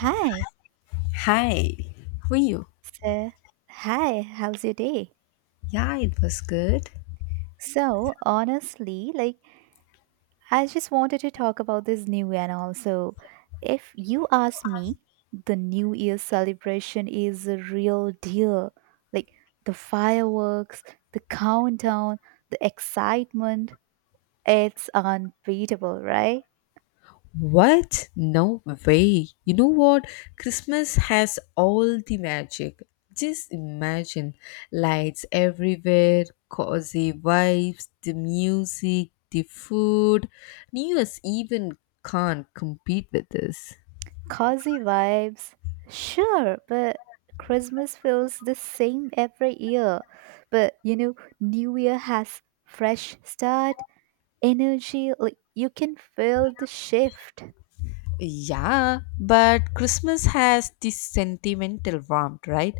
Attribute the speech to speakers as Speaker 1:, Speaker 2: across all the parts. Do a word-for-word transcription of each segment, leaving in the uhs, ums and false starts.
Speaker 1: Hi.
Speaker 2: Hi, how are you?
Speaker 1: So, hi, how's your day?
Speaker 2: Yeah, it was good.
Speaker 1: So, honestly, like, I just wanted to talk about this new year and also, if you ask me, the New Year celebration is a real deal. Like, the fireworks, the countdown, the excitement, it's unbeatable, right?
Speaker 2: What? No way. You know what? Christmas has all the magic. Just imagine lights everywhere, cozy vibes, the music, the food. New Year's even can't compete with this.
Speaker 1: Cozy vibes. Sure, but Christmas feels the same every year. But you know, New Year has fresh start, energy, like you can feel the shift.
Speaker 2: Yeah, but Christmas has this sentimental warmth, right?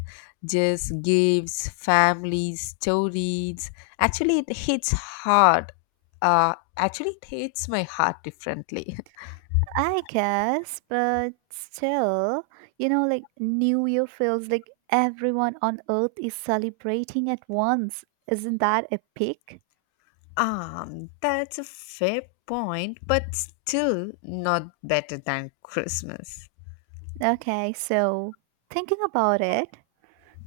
Speaker 2: Just gifts, families, stories. Actually, it hits hard. Uh, actually, it hits my heart differently.
Speaker 1: I guess, but still, you know, like New Year feels like everyone on earth is celebrating at once. Isn't that epic?
Speaker 2: Um, that's a fair point, but still not better than Christmas.
Speaker 1: Okay, so thinking about it,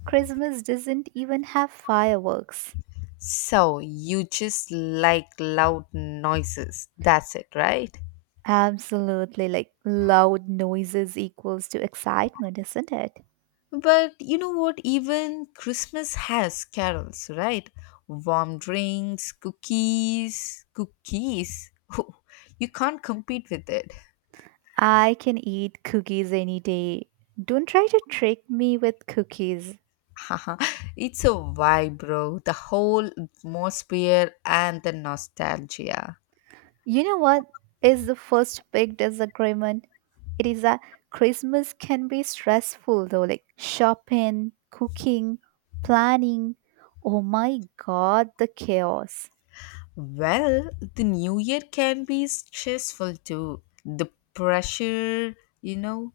Speaker 1: Christmas doesn't even have fireworks.
Speaker 2: So, you just like loud noises. That's it, right?
Speaker 1: Absolutely, like loud noises equals to excitement, isn't it?
Speaker 2: But you know what? Even Christmas has carols, right? Warm drinks, cookies, cookies. You can't compete with it.
Speaker 1: I can eat cookies any day. Don't try to trick me with cookies.
Speaker 2: Haha, it's a vibe, bro. The whole atmosphere and the nostalgia.
Speaker 1: You know what is the first big disagreement? It is that Christmas can be stressful though, like shopping, cooking, planning. Oh my god, the chaos.
Speaker 2: Well, the new year can be stressful too. The pressure, you know,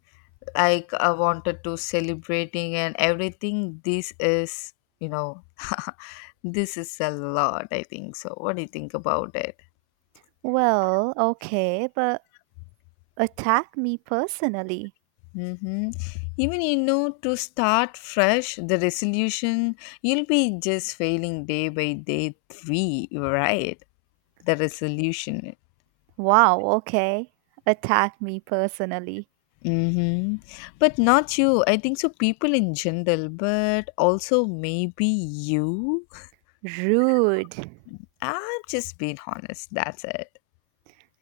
Speaker 2: like I wanted to celebrating and everything. This is you know this is a lot, I think so. What do you think about it?
Speaker 1: Well, okay, but attack me personally.
Speaker 2: hmm Even you know to start fresh, the resolution, you'll be just failing day by day, three, right? The resolution.
Speaker 1: Wow, okay. Attack me personally.
Speaker 2: hmm but not you, I think so. People in general, but also maybe you.
Speaker 1: Rude.
Speaker 2: I'm just being honest, that's it.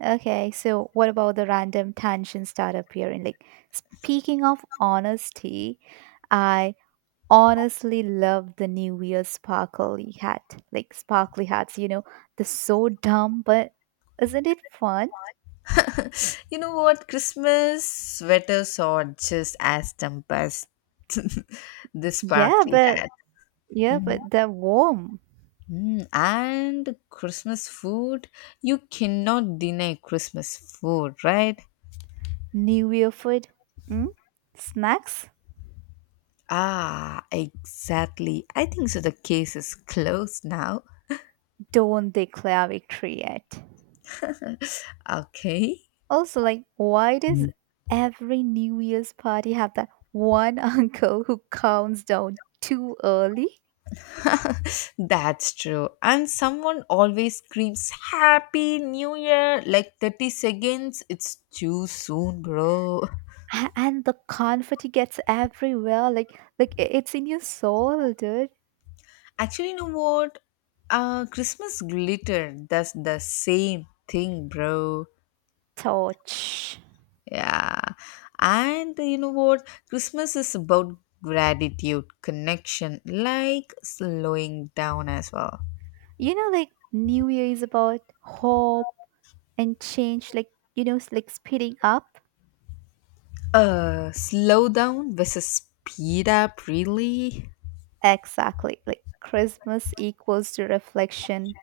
Speaker 1: Okay, so what about the random tension start appearing? Like, speaking of honesty, I honestly love the New Year sparkly hat. Like, sparkly hats, you know, they're so dumb, but isn't it fun?
Speaker 2: You know what? Christmas sweaters are just as tempest this
Speaker 1: Yeah,
Speaker 2: sparkly
Speaker 1: but
Speaker 2: hat.
Speaker 1: yeah,
Speaker 2: Mhm.
Speaker 1: but they're warm.
Speaker 2: Mm, And Christmas food, you cannot deny Christmas food, right?
Speaker 1: New Year food, mm? Snacks,
Speaker 2: Ah, exactly. I think so. The case is closed now.
Speaker 1: don't declare victory yet.
Speaker 2: Okay.
Speaker 1: Also, like, why does every New Year's party have that one uncle who counts down too early?
Speaker 2: That's true. And someone always screams Happy New Year like 30 seconds. It's too soon, bro.
Speaker 1: A- And the confetti gets everywhere. Like, like i- it's in your soul, dude.
Speaker 2: Actually, you know what? Uh, Christmas glitter. That's the same thing, bro.
Speaker 1: Torch,
Speaker 2: Yeah. And you know what? Christmas is about gratitude, connection, like slowing down as well.
Speaker 1: you know, like New Year is about hope and change. Like, you know, s- like speeding up.
Speaker 2: Uh, slow down versus speed up, really?
Speaker 1: Exactly. Like Christmas equals to reflection.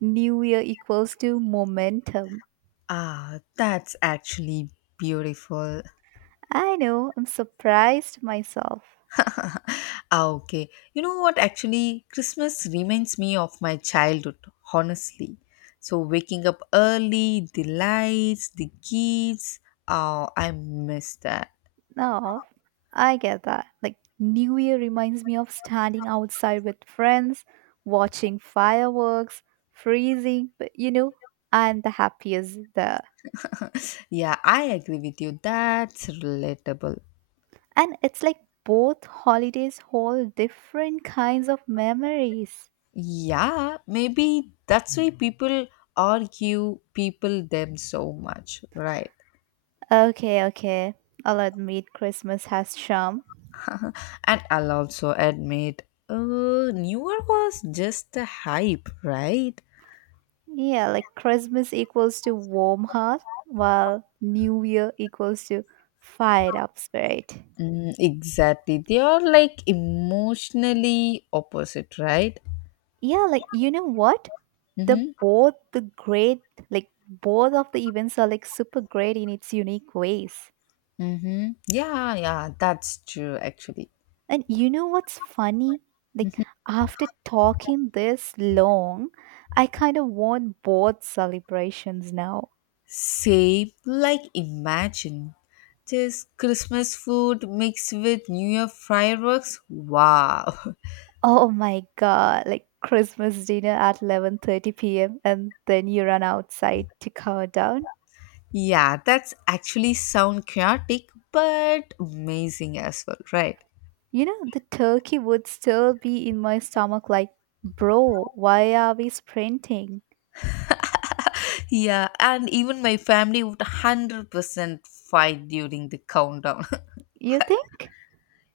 Speaker 1: New Year equals to momentum.
Speaker 2: Ah, that's actually beautiful.
Speaker 1: I know. I'm surprised myself.
Speaker 2: Ah, okay. You know what? Actually, Christmas reminds me of my childhood, honestly. So, waking up early, the lights, the gifts. Oh, I miss that.
Speaker 1: No, I get that. Like, New Year reminds me of standing outside with friends, watching fireworks, freezing, but you know, and the happiest there.
Speaker 2: Yeah, I agree with you. That's relatable.
Speaker 1: And it's like both holidays hold different kinds of memories.
Speaker 2: Yeah, maybe that's why people argue people them so much, right?
Speaker 1: Okay, okay. I'll admit Christmas has charm.
Speaker 2: And I'll also admit, uh, newer was just a hype, right?
Speaker 1: Yeah, like Christmas equals to warm heart, while New Year equals to fired up spirit.
Speaker 2: Mm, exactly. They are like emotionally opposite, right?
Speaker 1: Yeah, like you know what? The
Speaker 2: Mm-hmm.
Speaker 1: both the great, like both of the events are like super great in its unique ways.
Speaker 2: Mm-hmm. Yeah, yeah, that's true actually.
Speaker 1: And you know what's funny, like after talking this long, I kind of want both celebrations now.
Speaker 2: Same, like imagine just Christmas food mixed with New Year fireworks. Wow.
Speaker 1: Oh my god, like Christmas dinner at eleven thirty p m and then you run outside to count down.
Speaker 2: Yeah, that's actually sound chaotic but amazing as well, right?
Speaker 1: You know the turkey would still be in my stomach like, bro, why are we sprinting?
Speaker 2: Yeah, and even my family would one hundred percent fight during the countdown.
Speaker 1: You think?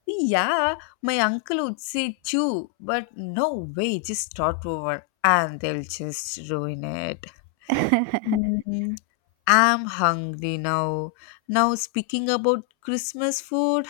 Speaker 2: Yeah, my uncle would say too, but no way, just start over and they'll just ruin it. Mm. I'm hungry now. Now, speaking about Christmas food,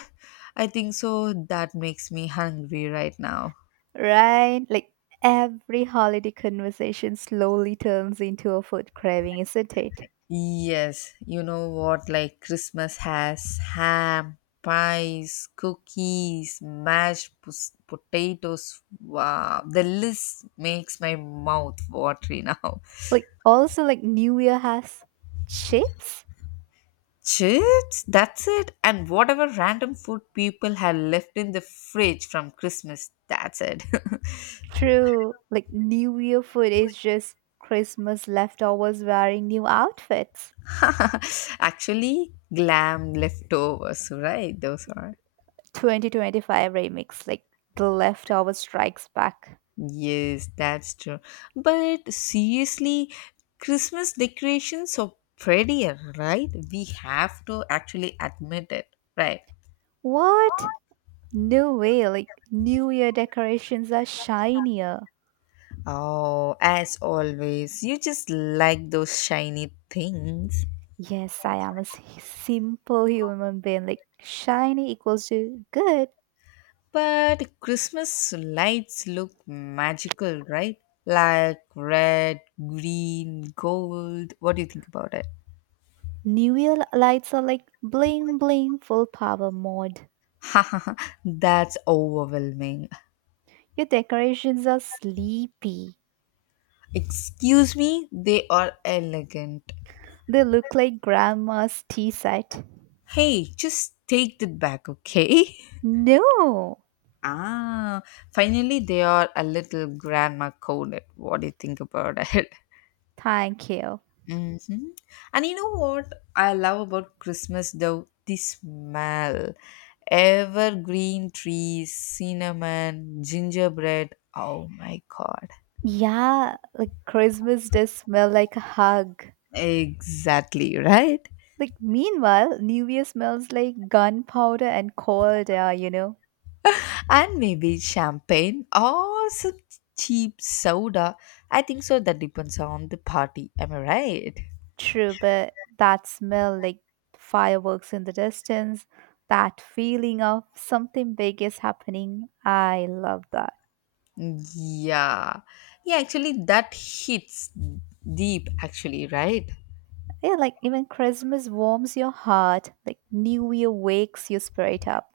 Speaker 2: I think so that makes me hungry right now.
Speaker 1: Right? Like every holiday conversation slowly turns into a food craving, isn't it?
Speaker 2: Yes, you know what? Like Christmas has ham, pies, cookies, mashed pos- potatoes. Wow, the list makes my mouth watery now.
Speaker 1: Like also like New Year has chips.
Speaker 2: Chips, that's it. And whatever random food people had left in the fridge from Christmas, that's it.
Speaker 1: True. Like New Year food is just Christmas leftovers wearing new outfits.
Speaker 2: Actually, glam leftovers, right? Those are.
Speaker 1: twenty twenty-five remix, like the leftover strikes back.
Speaker 2: Yes, that's true. But seriously, Christmas decorations are prettier, right? We have to actually admit it, right?
Speaker 1: What? No way. Like New Year decorations are shinier.
Speaker 2: Oh, as always, you just like those shiny things.
Speaker 1: Yes, I am a s- simple human being. Like shiny equals to good.
Speaker 2: But Christmas lights look magical, right? Like red, green, gold. What do you think about it?
Speaker 1: New Year lights are like bling bling full power mode.
Speaker 2: That's overwhelming.
Speaker 1: Your decorations are sleepy.
Speaker 2: Excuse me, they are elegant.
Speaker 1: They look like grandma's tea set.
Speaker 2: Hey, just take that back, okay?
Speaker 1: No,
Speaker 2: Ah, finally, they are a little grandma coded. What do you think about it?
Speaker 1: thank you.
Speaker 2: hmm And you know what I love about Christmas though? The smell. Evergreen trees, cinnamon, gingerbread. Oh my god.
Speaker 1: Yeah, like Christmas does smell like a hug.
Speaker 2: Exactly, right?
Speaker 1: Like meanwhile, New Year smells like gunpowder and cold air, you know.
Speaker 2: And maybe champagne or some cheap soda. I think so. That depends on the party. Am I right?
Speaker 1: True, but that smell, like fireworks in the distance, that feeling of something big is happening, I love that.
Speaker 2: Yeah. Yeah, actually, that hits deep, actually, right?
Speaker 1: Yeah, like even Christmas warms your heart, like New Year wakes your spirit up.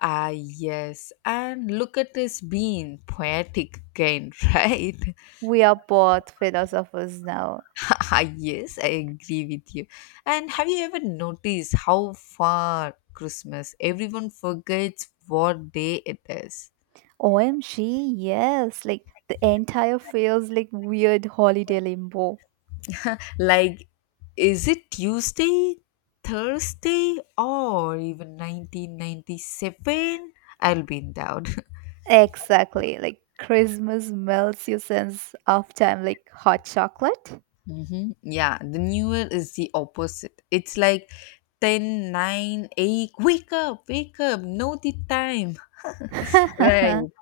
Speaker 2: Ah, yes. And look at us being poetic again, right?
Speaker 1: We are both philosophers now.
Speaker 2: Ah, yes, I agree with you. And have you ever noticed how far Christmas everyone forgets what day it is?
Speaker 1: O M G, yes, like the entire feels like weird holiday limbo.
Speaker 2: Like, is it Tuesday, Thursday, or even nineteen ninety-seven? I'll be in doubt.
Speaker 1: Exactly, like Christmas melts your sense of time like hot chocolate.
Speaker 2: Mm-hmm. Yeah, the newer is the opposite. It's like ten, nine, eight, wake up, wake up, know the time. Right.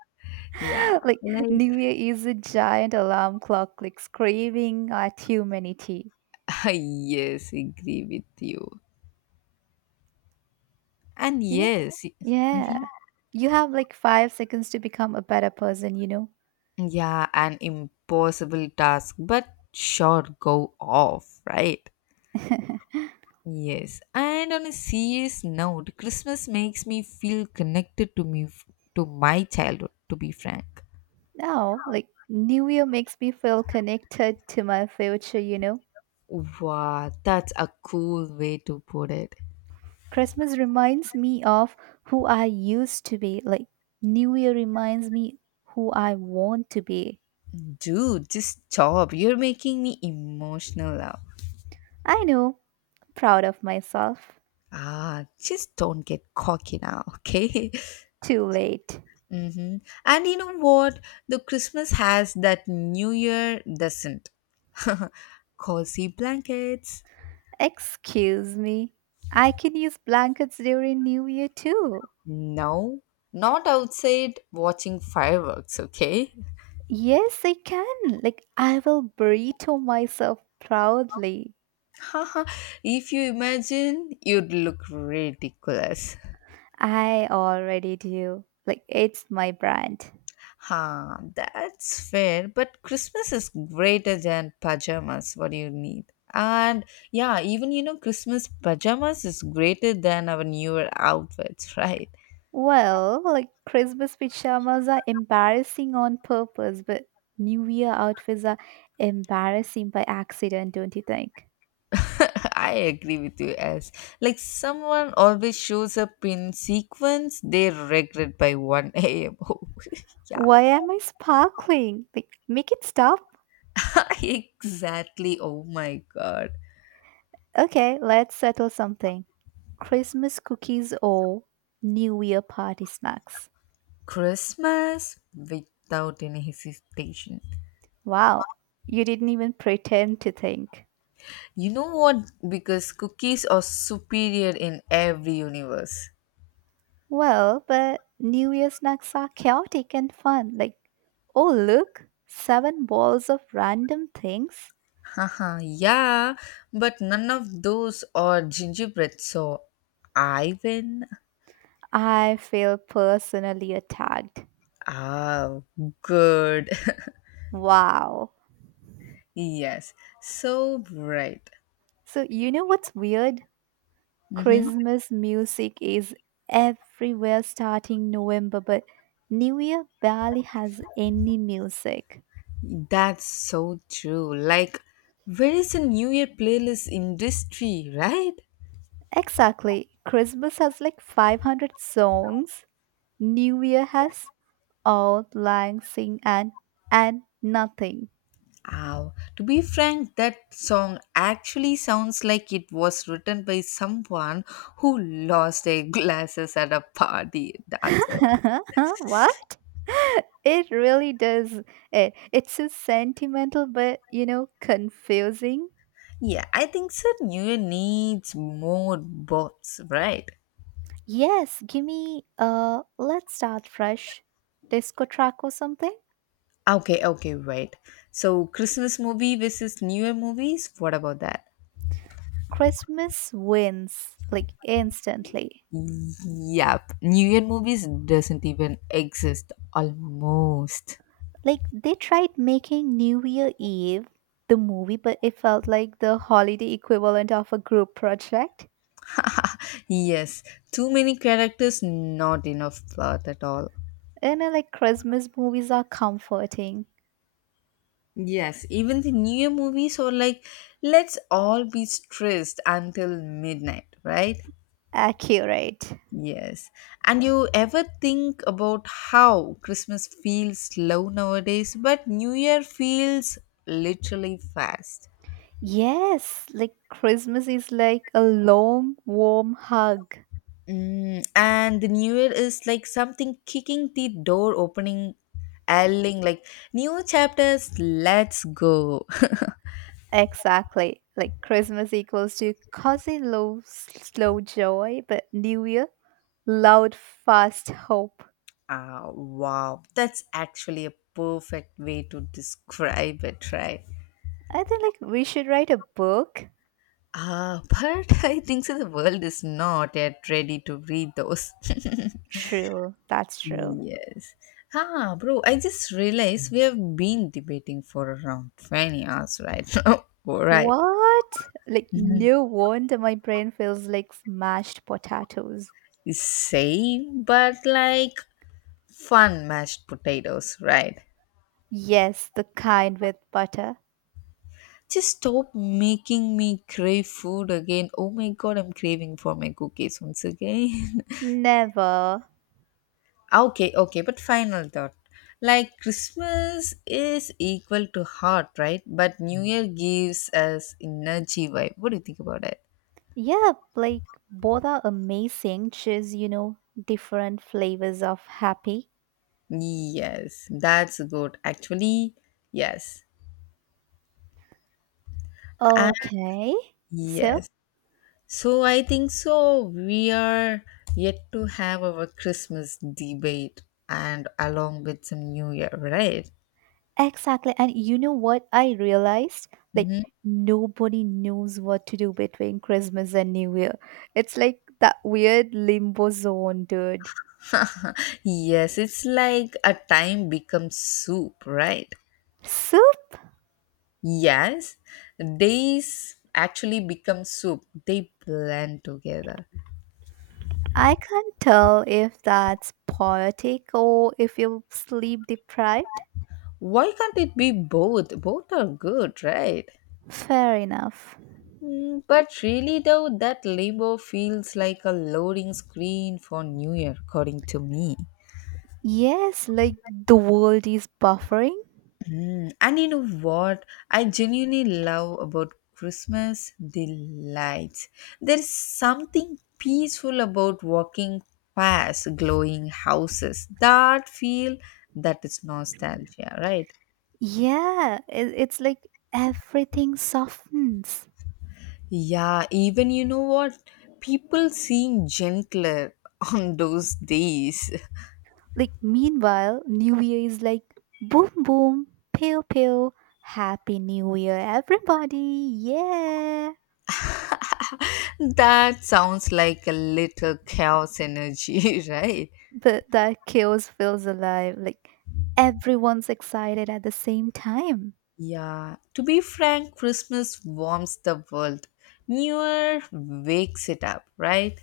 Speaker 2: Yeah,
Speaker 1: like
Speaker 2: like,
Speaker 1: New Year is a giant alarm clock like screaming at humanity.
Speaker 2: yes, agree with you. And
Speaker 1: You know?
Speaker 2: yes,
Speaker 1: Yeah.
Speaker 2: mhm.
Speaker 1: You have like five seconds to become a better person, you know?
Speaker 2: Yeah, an impossible task, but sure, go off, right? Yes, and on a serious note, Christmas makes me feel connected to me, to my childhood, to be frank.
Speaker 1: Now, like New Year makes me feel connected to my future, you know?
Speaker 2: Wow, that's a cool way to put it.
Speaker 1: Christmas reminds me of who I used to be. Like New Year reminds me who I want to be.
Speaker 2: Dude, just stop. You're making me emotional now.
Speaker 1: I know, proud of myself.
Speaker 2: Ah, just don't get cocky now, okay?
Speaker 1: Too late.
Speaker 2: hmm And you know what? The Christmas has that New Year doesn't. Cozy blankets.
Speaker 1: Excuse me, I can use blankets during New Year too.
Speaker 2: No, not outside watching fireworks, okay?
Speaker 1: Yes, I can. Like, I will burrito myself proudly.
Speaker 2: If you imagine, you'd look ridiculous.
Speaker 1: I already do. Like, it's my brand.
Speaker 2: Huh, that's fair, but Christmas is greater than pajamas, what do you need? And yeah, even you know, Christmas pajamas is greater than our newer outfits, right?
Speaker 1: Well, like, Christmas pajamas are embarrassing on purpose, but New Year outfits are embarrassing by accident, don't you think?
Speaker 2: I agree with you, as like someone always shows up in sequence they regret by one a m Oh, yeah,
Speaker 1: Why am I sparkling? Like, make it stop.
Speaker 2: exactly. Oh my god,
Speaker 1: Okay, let's settle something. Christmas cookies or New Year party snacks.
Speaker 2: Christmas without any hesitation.
Speaker 1: Wow, you didn't even pretend to think.
Speaker 2: You know what? Because cookies are superior in every universe.
Speaker 1: Well, but New Year snacks are chaotic and fun. Like, oh, look, seven balls of random things.
Speaker 2: Haha, yeah, but none of those are gingerbread, so I win.
Speaker 1: I feel personally attacked.
Speaker 2: Ah, good.
Speaker 1: Wow.
Speaker 2: Yes, so right.
Speaker 1: So, you know what's weird?
Speaker 2: Mm-hmm.
Speaker 1: Christmas music is everywhere starting November, but New Year barely has any music.
Speaker 2: That's so true. Like, where is the New Year playlist industry, right?
Speaker 1: Exactly. Christmas has like five hundred songs. New Year has All Lang Sing and and nothing.
Speaker 2: Ow. To be frank, that song actually sounds like it was written by someone who lost their glasses at a party. That's it.
Speaker 1: What? It really does. It, it's so sentimental, but you know, confusing.
Speaker 2: Yeah, I think so. New Year needs more bots, right?
Speaker 1: Yes, give me uh let's start fresh disco track or something.
Speaker 2: Okay, okay, wait. So, Christmas movie versus New Year movies, what about that?
Speaker 1: Christmas wins like instantly.
Speaker 2: Yep, New Year movies doesn't even exist almost.
Speaker 1: Like they tried making New Year Eve the movie, but it felt like the holiday equivalent of a group project.
Speaker 2: Yes, too many characters, not enough plot at all.
Speaker 1: And uh, like Christmas movies are comforting,
Speaker 2: Yes, even the New Year movies are like, let's all be stressed until midnight, right?
Speaker 1: accurate.
Speaker 2: Yes. And you ever think about how Christmas feels slow nowadays, but New Year feels literally fast.
Speaker 1: Yes, like Christmas is like a long, warm hug.
Speaker 2: Mm, and the New Year is like something kicking the door opening, yelling like, new chapters, let's go.
Speaker 1: Exactly. Like Christmas equals to cozy, low, slow joy, but New Year, loud, fast hope.
Speaker 2: Ah, wow. That's actually a perfect way to describe it, right?
Speaker 1: I think like we should write a book.
Speaker 2: Ah, but I think so the world is not yet ready to read those.
Speaker 1: True, that's true.
Speaker 2: Yes. Ah, bro, I just realized we have been debating for around 20 hours right now. Alright.
Speaker 1: What? Like,
Speaker 2: Mhm.
Speaker 1: no wonder my brain feels like smashed potatoes.
Speaker 2: Same, but like fun mashed potatoes, right?
Speaker 1: Yes, the kind with butter.
Speaker 2: Just stop making me crave food again. Oh my god, I'm craving for my cookies once again.
Speaker 1: Never.
Speaker 2: Ah, okay, okay, but final thought. Like Christmas is equal to heart, right? But New Year gives us energy vibe. What do you think about it?
Speaker 1: Yeah, like, both are amazing, just, you know, different flavors of happy.
Speaker 2: Yes, that's good. Actually, yes. And
Speaker 1: Okay. So,
Speaker 2: yes. So I think so. We are yet to have our Christmas debate and along with some New Year, right?
Speaker 1: exactly. And you know what I realized? Like,
Speaker 2: hmm
Speaker 1: nobody knows what to do between Christmas and New Year. It's like that weird limbo zone, dude.
Speaker 2: Yes, it's like a time becomes soup, right?
Speaker 1: So,
Speaker 2: Yes, these actually become soup. They blend together.
Speaker 1: I can't tell if that's poetic or if you're sleep deprived.
Speaker 2: Why can't it be both? Both are good, right?
Speaker 1: Fair enough.
Speaker 2: Mm, but really, though, that label feels like a loading screen for New Year, according to me.
Speaker 1: Yes, like the world is buffering.
Speaker 2: And you know what I genuinely love about Christmas? The lights. There's something peaceful about walking past glowing houses. That feel that is nostalgia, right?
Speaker 1: Yeah, it, it's like everything softens.
Speaker 2: Yeah, even you know what? People seem gentler on those days.
Speaker 1: Like, meanwhile, New Year is like boom, boom, pew, pew, happy New Year, everybody. Yeah.
Speaker 2: That sounds like a little chaos energy, right?
Speaker 1: But that chaos feels alive. Like, everyone's excited at the same time.
Speaker 2: Yeah, to be frank, Christmas warms the world. New Year wakes it up, right?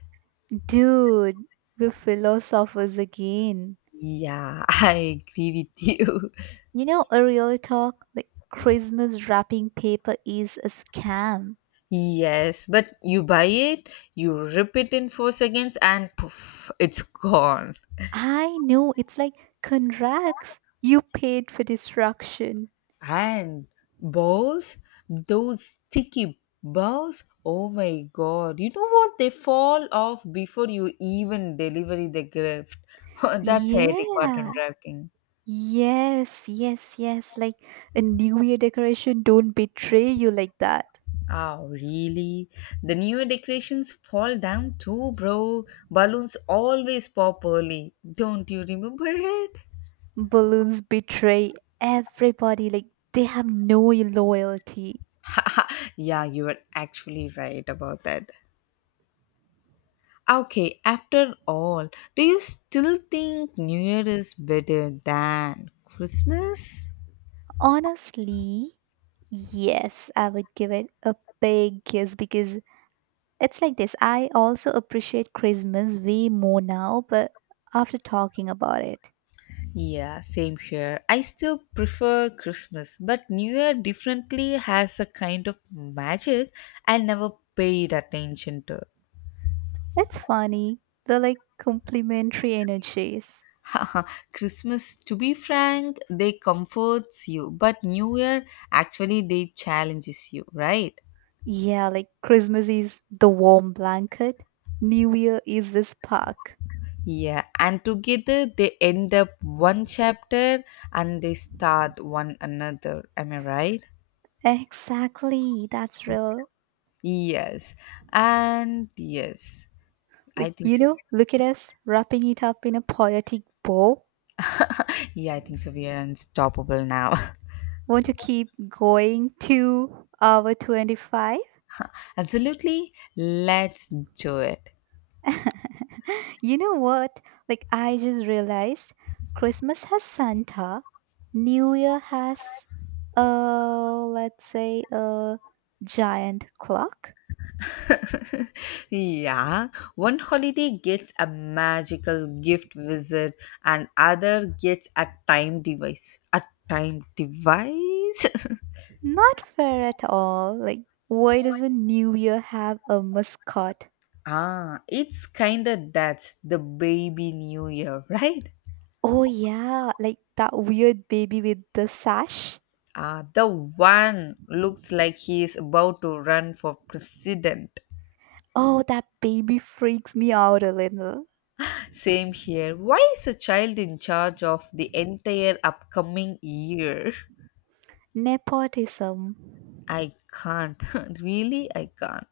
Speaker 1: Dude, we are philosophers again.
Speaker 2: Yeah, I agree with you.
Speaker 1: You know, a real talk, like Christmas wrapping paper is a scam.
Speaker 2: Yes, but you buy it, you rip it in four seconds, and poof, it's gone.
Speaker 1: I know, it's like contracts. You paid for destruction.
Speaker 2: And balls, those sticky balls, oh my god, you know what? They fall off before you even deliver the gift. That's a headache part
Speaker 1: Yeah.
Speaker 2: on.
Speaker 1: Yes, yes, yes. Like a New Year decoration don't betray you like that.
Speaker 2: Oh, really? The newer decorations fall down too, bro. Balloons always pop early. Don't you remember it?
Speaker 1: Balloons betray everybody. Like they have no loyalty.
Speaker 2: Yeah, you are actually right about that. Okay, after all, do you still think New Year is better than Christmas?
Speaker 1: Honestly, yes, I would give it a big yes because it's like this. I also appreciate Christmas way more now, but after talking about it,
Speaker 2: Yeah, same here. I still prefer Christmas, but New Year differently has a kind of magic I never paid attention to.
Speaker 1: it's funny. They're like complementary energies.
Speaker 2: Christmas, to be frank, they comforts you, but New Year actually they challenges you, right?
Speaker 1: Yeah, like Christmas is the warm blanket, New Year is the spark.
Speaker 2: Yeah, and together they end up one chapter and they start one another. Am I right?
Speaker 1: Exactly, that's real.
Speaker 2: Yes, and yes, I
Speaker 1: Like,
Speaker 2: think
Speaker 1: you
Speaker 2: so.
Speaker 1: know, look at us wrapping it up in a poetic bow.
Speaker 2: Yeah, I think so. We are unstoppable now.
Speaker 1: Want to keep going to hour twenty-five?
Speaker 2: Absolutely, let's do it.
Speaker 1: You know what, like I just realized, Christmas has Santa, New Year has uh let's say a giant clock.
Speaker 2: Yeah, one holiday gets a magical gift wizard, and other gets a time device. A time device?
Speaker 1: Not fair at all, like why doesn't New Year have a mascot?
Speaker 2: Ah, it's kinda that's the baby new year, right?
Speaker 1: Oh yeah, like that weird baby with the sash.
Speaker 2: Ah, the one looks like he is about to run for president.
Speaker 1: Oh, that baby freaks me out a little.
Speaker 2: Same here. Why is a child in charge of the entire upcoming year?
Speaker 1: Nepotism.
Speaker 2: I can't. Really, I can't.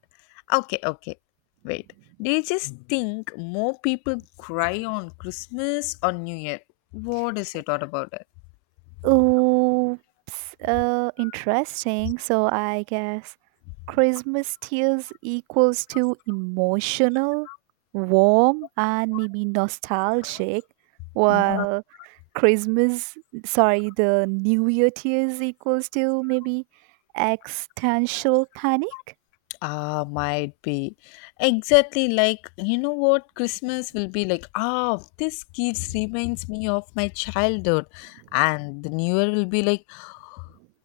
Speaker 2: Okay, okay. Wait. Do you just think more people cry on Christmas or New Year? What is your thought about it?
Speaker 1: Oops, uh, interesting. So I guess Christmas tears equals to emotional, warm, and maybe nostalgic,
Speaker 2: Mhm.
Speaker 1: while Christmas, sorry, the New Year tears equals to maybe existential panic.
Speaker 2: Ah, might be. Exactly like, you know what? Christmas will be like, ah, this gift reminds me of my childhood. And the New Year will be like,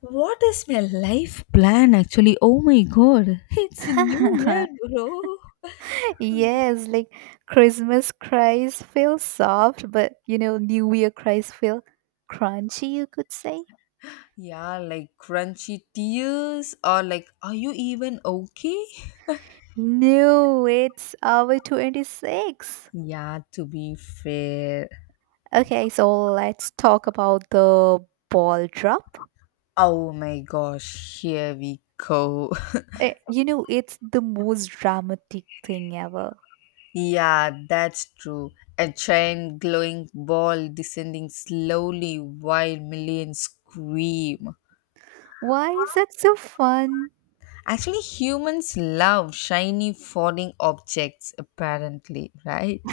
Speaker 2: what is my life plan actually? Oh my god, it's a new year, bro.
Speaker 1: Yes, like Christmas cries feel soft, but you know, New Year cries feel crunchy, you could say.
Speaker 2: Yeah, like crunchy tears or like, are you even okay?
Speaker 1: No, it's hour twenty-six.
Speaker 2: Yeah, to be fair.
Speaker 1: Okay, so let's talk about the ball drop.
Speaker 2: Oh my gosh, here we go.
Speaker 1: Eh, you know, it's the most dramatic thing ever.
Speaker 2: Yeah, that's true. A giant glowing ball descending slowly while millions scream.
Speaker 1: Why is that so fun?
Speaker 2: Actually, humans love shiny falling objects, apparently, right?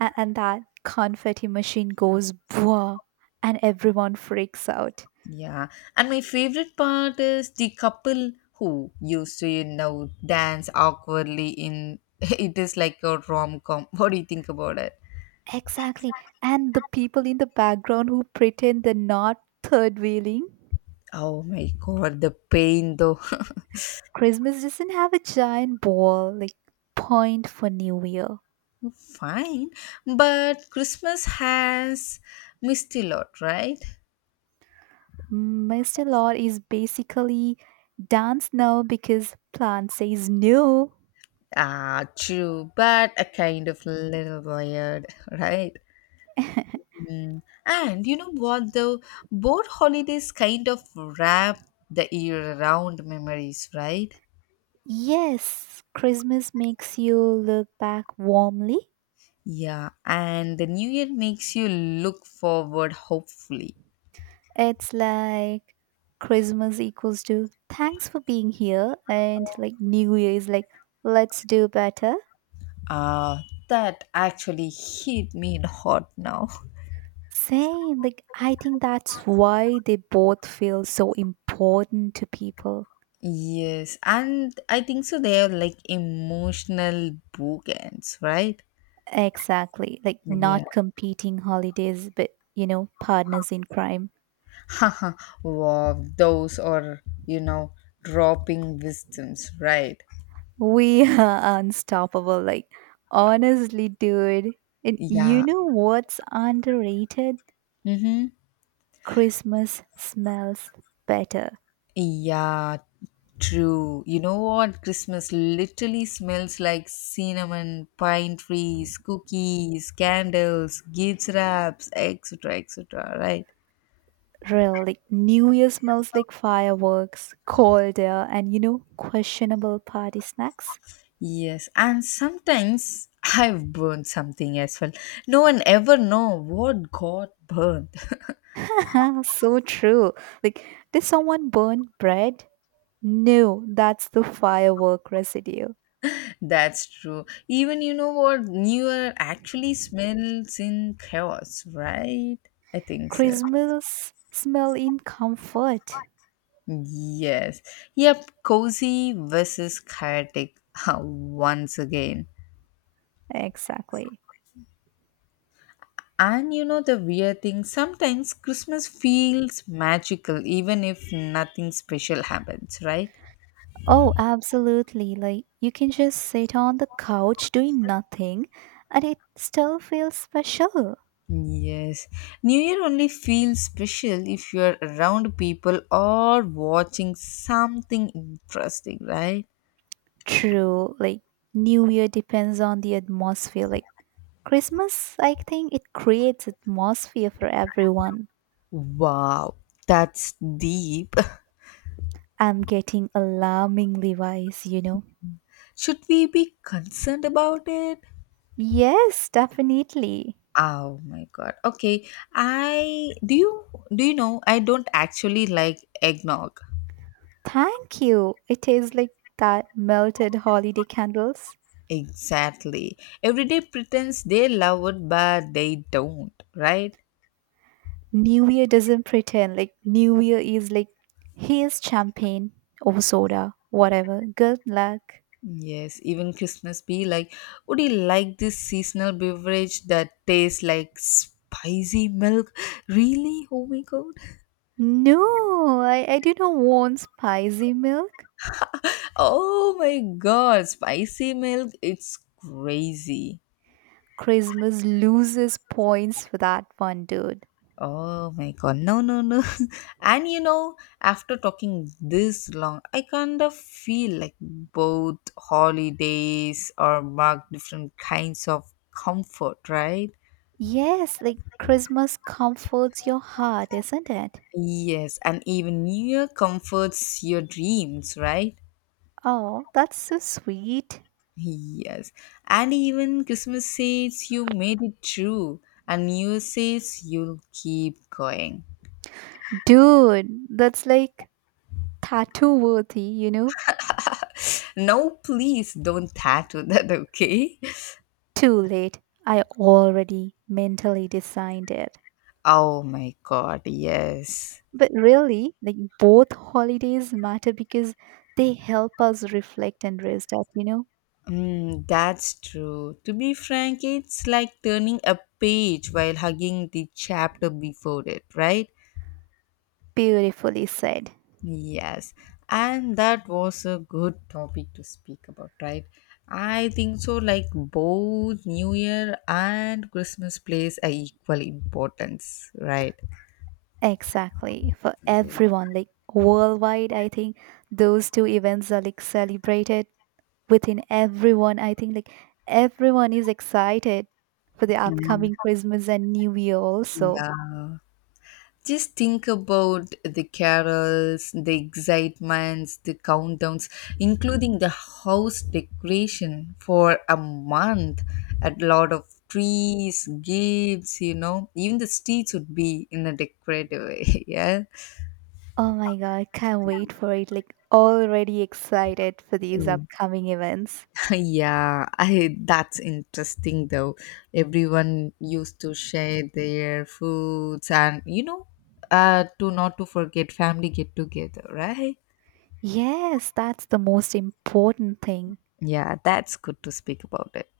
Speaker 1: A- and that confetti machine goes bwah, and everyone freaks out.
Speaker 2: Yeah, and my favorite part is the couple who used to you know dance awkwardly in it is like a rom com. What do you think about it?
Speaker 1: Exactly. And the people in the background who pretend they're not third wheeling.
Speaker 2: Oh my god, the pain though.
Speaker 1: Christmas doesn't have a giant ball, like point for New Year.
Speaker 2: Fine, but Christmas has missed a lot, right?
Speaker 1: Master is basically dance now because plant says no.
Speaker 2: Ah, true, but a kind of little weird, right? Mm. And you know what though? Both holidays kind of wrap the year around memories, right?
Speaker 1: Yes, Christmas makes you look back warmly.
Speaker 2: Yeah, and the new year makes you look forward hopefully.
Speaker 1: It's like Christmas equals to thanks for being here, and like New Year is like let's do better.
Speaker 2: Ah, that actually hit me hard now.
Speaker 1: Same, like I think that's why they both feel so important to people.
Speaker 2: Yes, and I think so they are like emotional bookends, right?
Speaker 1: Exactly, like
Speaker 2: Yeah.
Speaker 1: not competing holidays, but you know, partners in crime.
Speaker 2: Haha, wow, those are, you know, dropping wisdoms, right?
Speaker 1: We are unstoppable. Like, honestly, dude. And you
Speaker 2: Yeah.
Speaker 1: know what's underrated?
Speaker 2: Mm-hmm.
Speaker 1: Christmas smells better.
Speaker 2: Yeah, true. You know what? Christmas literally smells like cinnamon, pine trees, cookies, candles, gifts wraps, et cetera, et cetera. Right?
Speaker 1: Real, like, New Year smells like fireworks, cold air, and you know, questionable party snacks.
Speaker 2: Yes. And sometimes I've burned something as well. No one ever know what got burned.
Speaker 1: So true. Like, did someone burn bread? No, that's the firework residue.
Speaker 2: That's true. Even you know what? New Year actually smells in chaos, right? I think so.
Speaker 1: Christmas smell in comfort.
Speaker 2: Yes. Yep. Cozy versus chaotic uh, once again.
Speaker 1: Exactly.
Speaker 2: And you know the weird thing, sometimes Christmas feels magical even if nothing special happens, right?
Speaker 1: Oh, absolutely. Like you can just sit on the couch doing nothing and it still feels special.
Speaker 2: Yes. New Year only feels special if you're around people or watching something interesting, right?
Speaker 1: True. Like New Year depends on the atmosphere. Like Christmas, I think it creates atmosphere for everyone.
Speaker 2: Wow, that's deep.
Speaker 1: I'm getting alarmingly wise, you know.
Speaker 2: Should we be concerned about it?
Speaker 1: Yes, definitely.
Speaker 2: Oh my god. Okay. I do you Do you know I don't actually like eggnog.
Speaker 1: Thank you. It tastes like that melted holiday candles.
Speaker 2: Exactly. Every day pretends they love it but they don't, right?
Speaker 1: New Year doesn't pretend. Like New Year is like, here's champagne or soda, whatever. Good luck.
Speaker 2: Yes, even Christmas be like, would you like this seasonal beverage that tastes like spicy milk? Really? Oh my god.
Speaker 1: No, I, I do not want spicy milk.
Speaker 2: Oh my god, spicy milk, it's crazy.
Speaker 1: Christmas loses points for that one, dude.
Speaker 2: Oh my god, no, no, no. And you know, after talking this long, I kind of feel like both holidays are mark different kinds of comfort, right?
Speaker 1: Yes, like Christmas comforts your heart, isn't it?
Speaker 2: Yes, and even New Year comforts your dreams, right?
Speaker 1: Oh, that's so sweet.
Speaker 2: Yes, and even Christmas says you made it through, and New Year says you'll keep going.
Speaker 1: Dude, that's like tattoo worthy, you know?
Speaker 2: No, please don't tattoo that, okay?
Speaker 1: Too late. I already mentally designed it.
Speaker 2: Oh my god, yes.
Speaker 1: But really, like both holidays matter because they help us reflect and rest up, you know?
Speaker 2: Mm, that's true. To be frank, it's like turning a page while hugging the chapter before it, right?
Speaker 1: Beautifully said.
Speaker 2: Yes, and that was a good topic to speak about, right? I think so. Like both New Year and Christmas plays a equal importance, right?
Speaker 1: Exactly. For
Speaker 2: Yeah.
Speaker 1: everyone, like worldwide, I think those two events are like celebrated within everyone. I think like everyone is excited for the upcoming Christmas and New Year also.
Speaker 2: Yeah, just think about the carols, the excitements, the countdowns, including the house decoration for a month. A lot of trees, gifts, you know, even the streets would be in a decorative way. Yeah.
Speaker 1: Oh my God, can't wait for it. Like already excited for these
Speaker 2: Mm.
Speaker 1: upcoming events.
Speaker 2: Yeah, I that's interesting though. Everyone used to share their foods and you know, uh to not to forget family get together, right?
Speaker 1: Yes, that's the most important thing.
Speaker 2: Yeah, that's good to speak about it.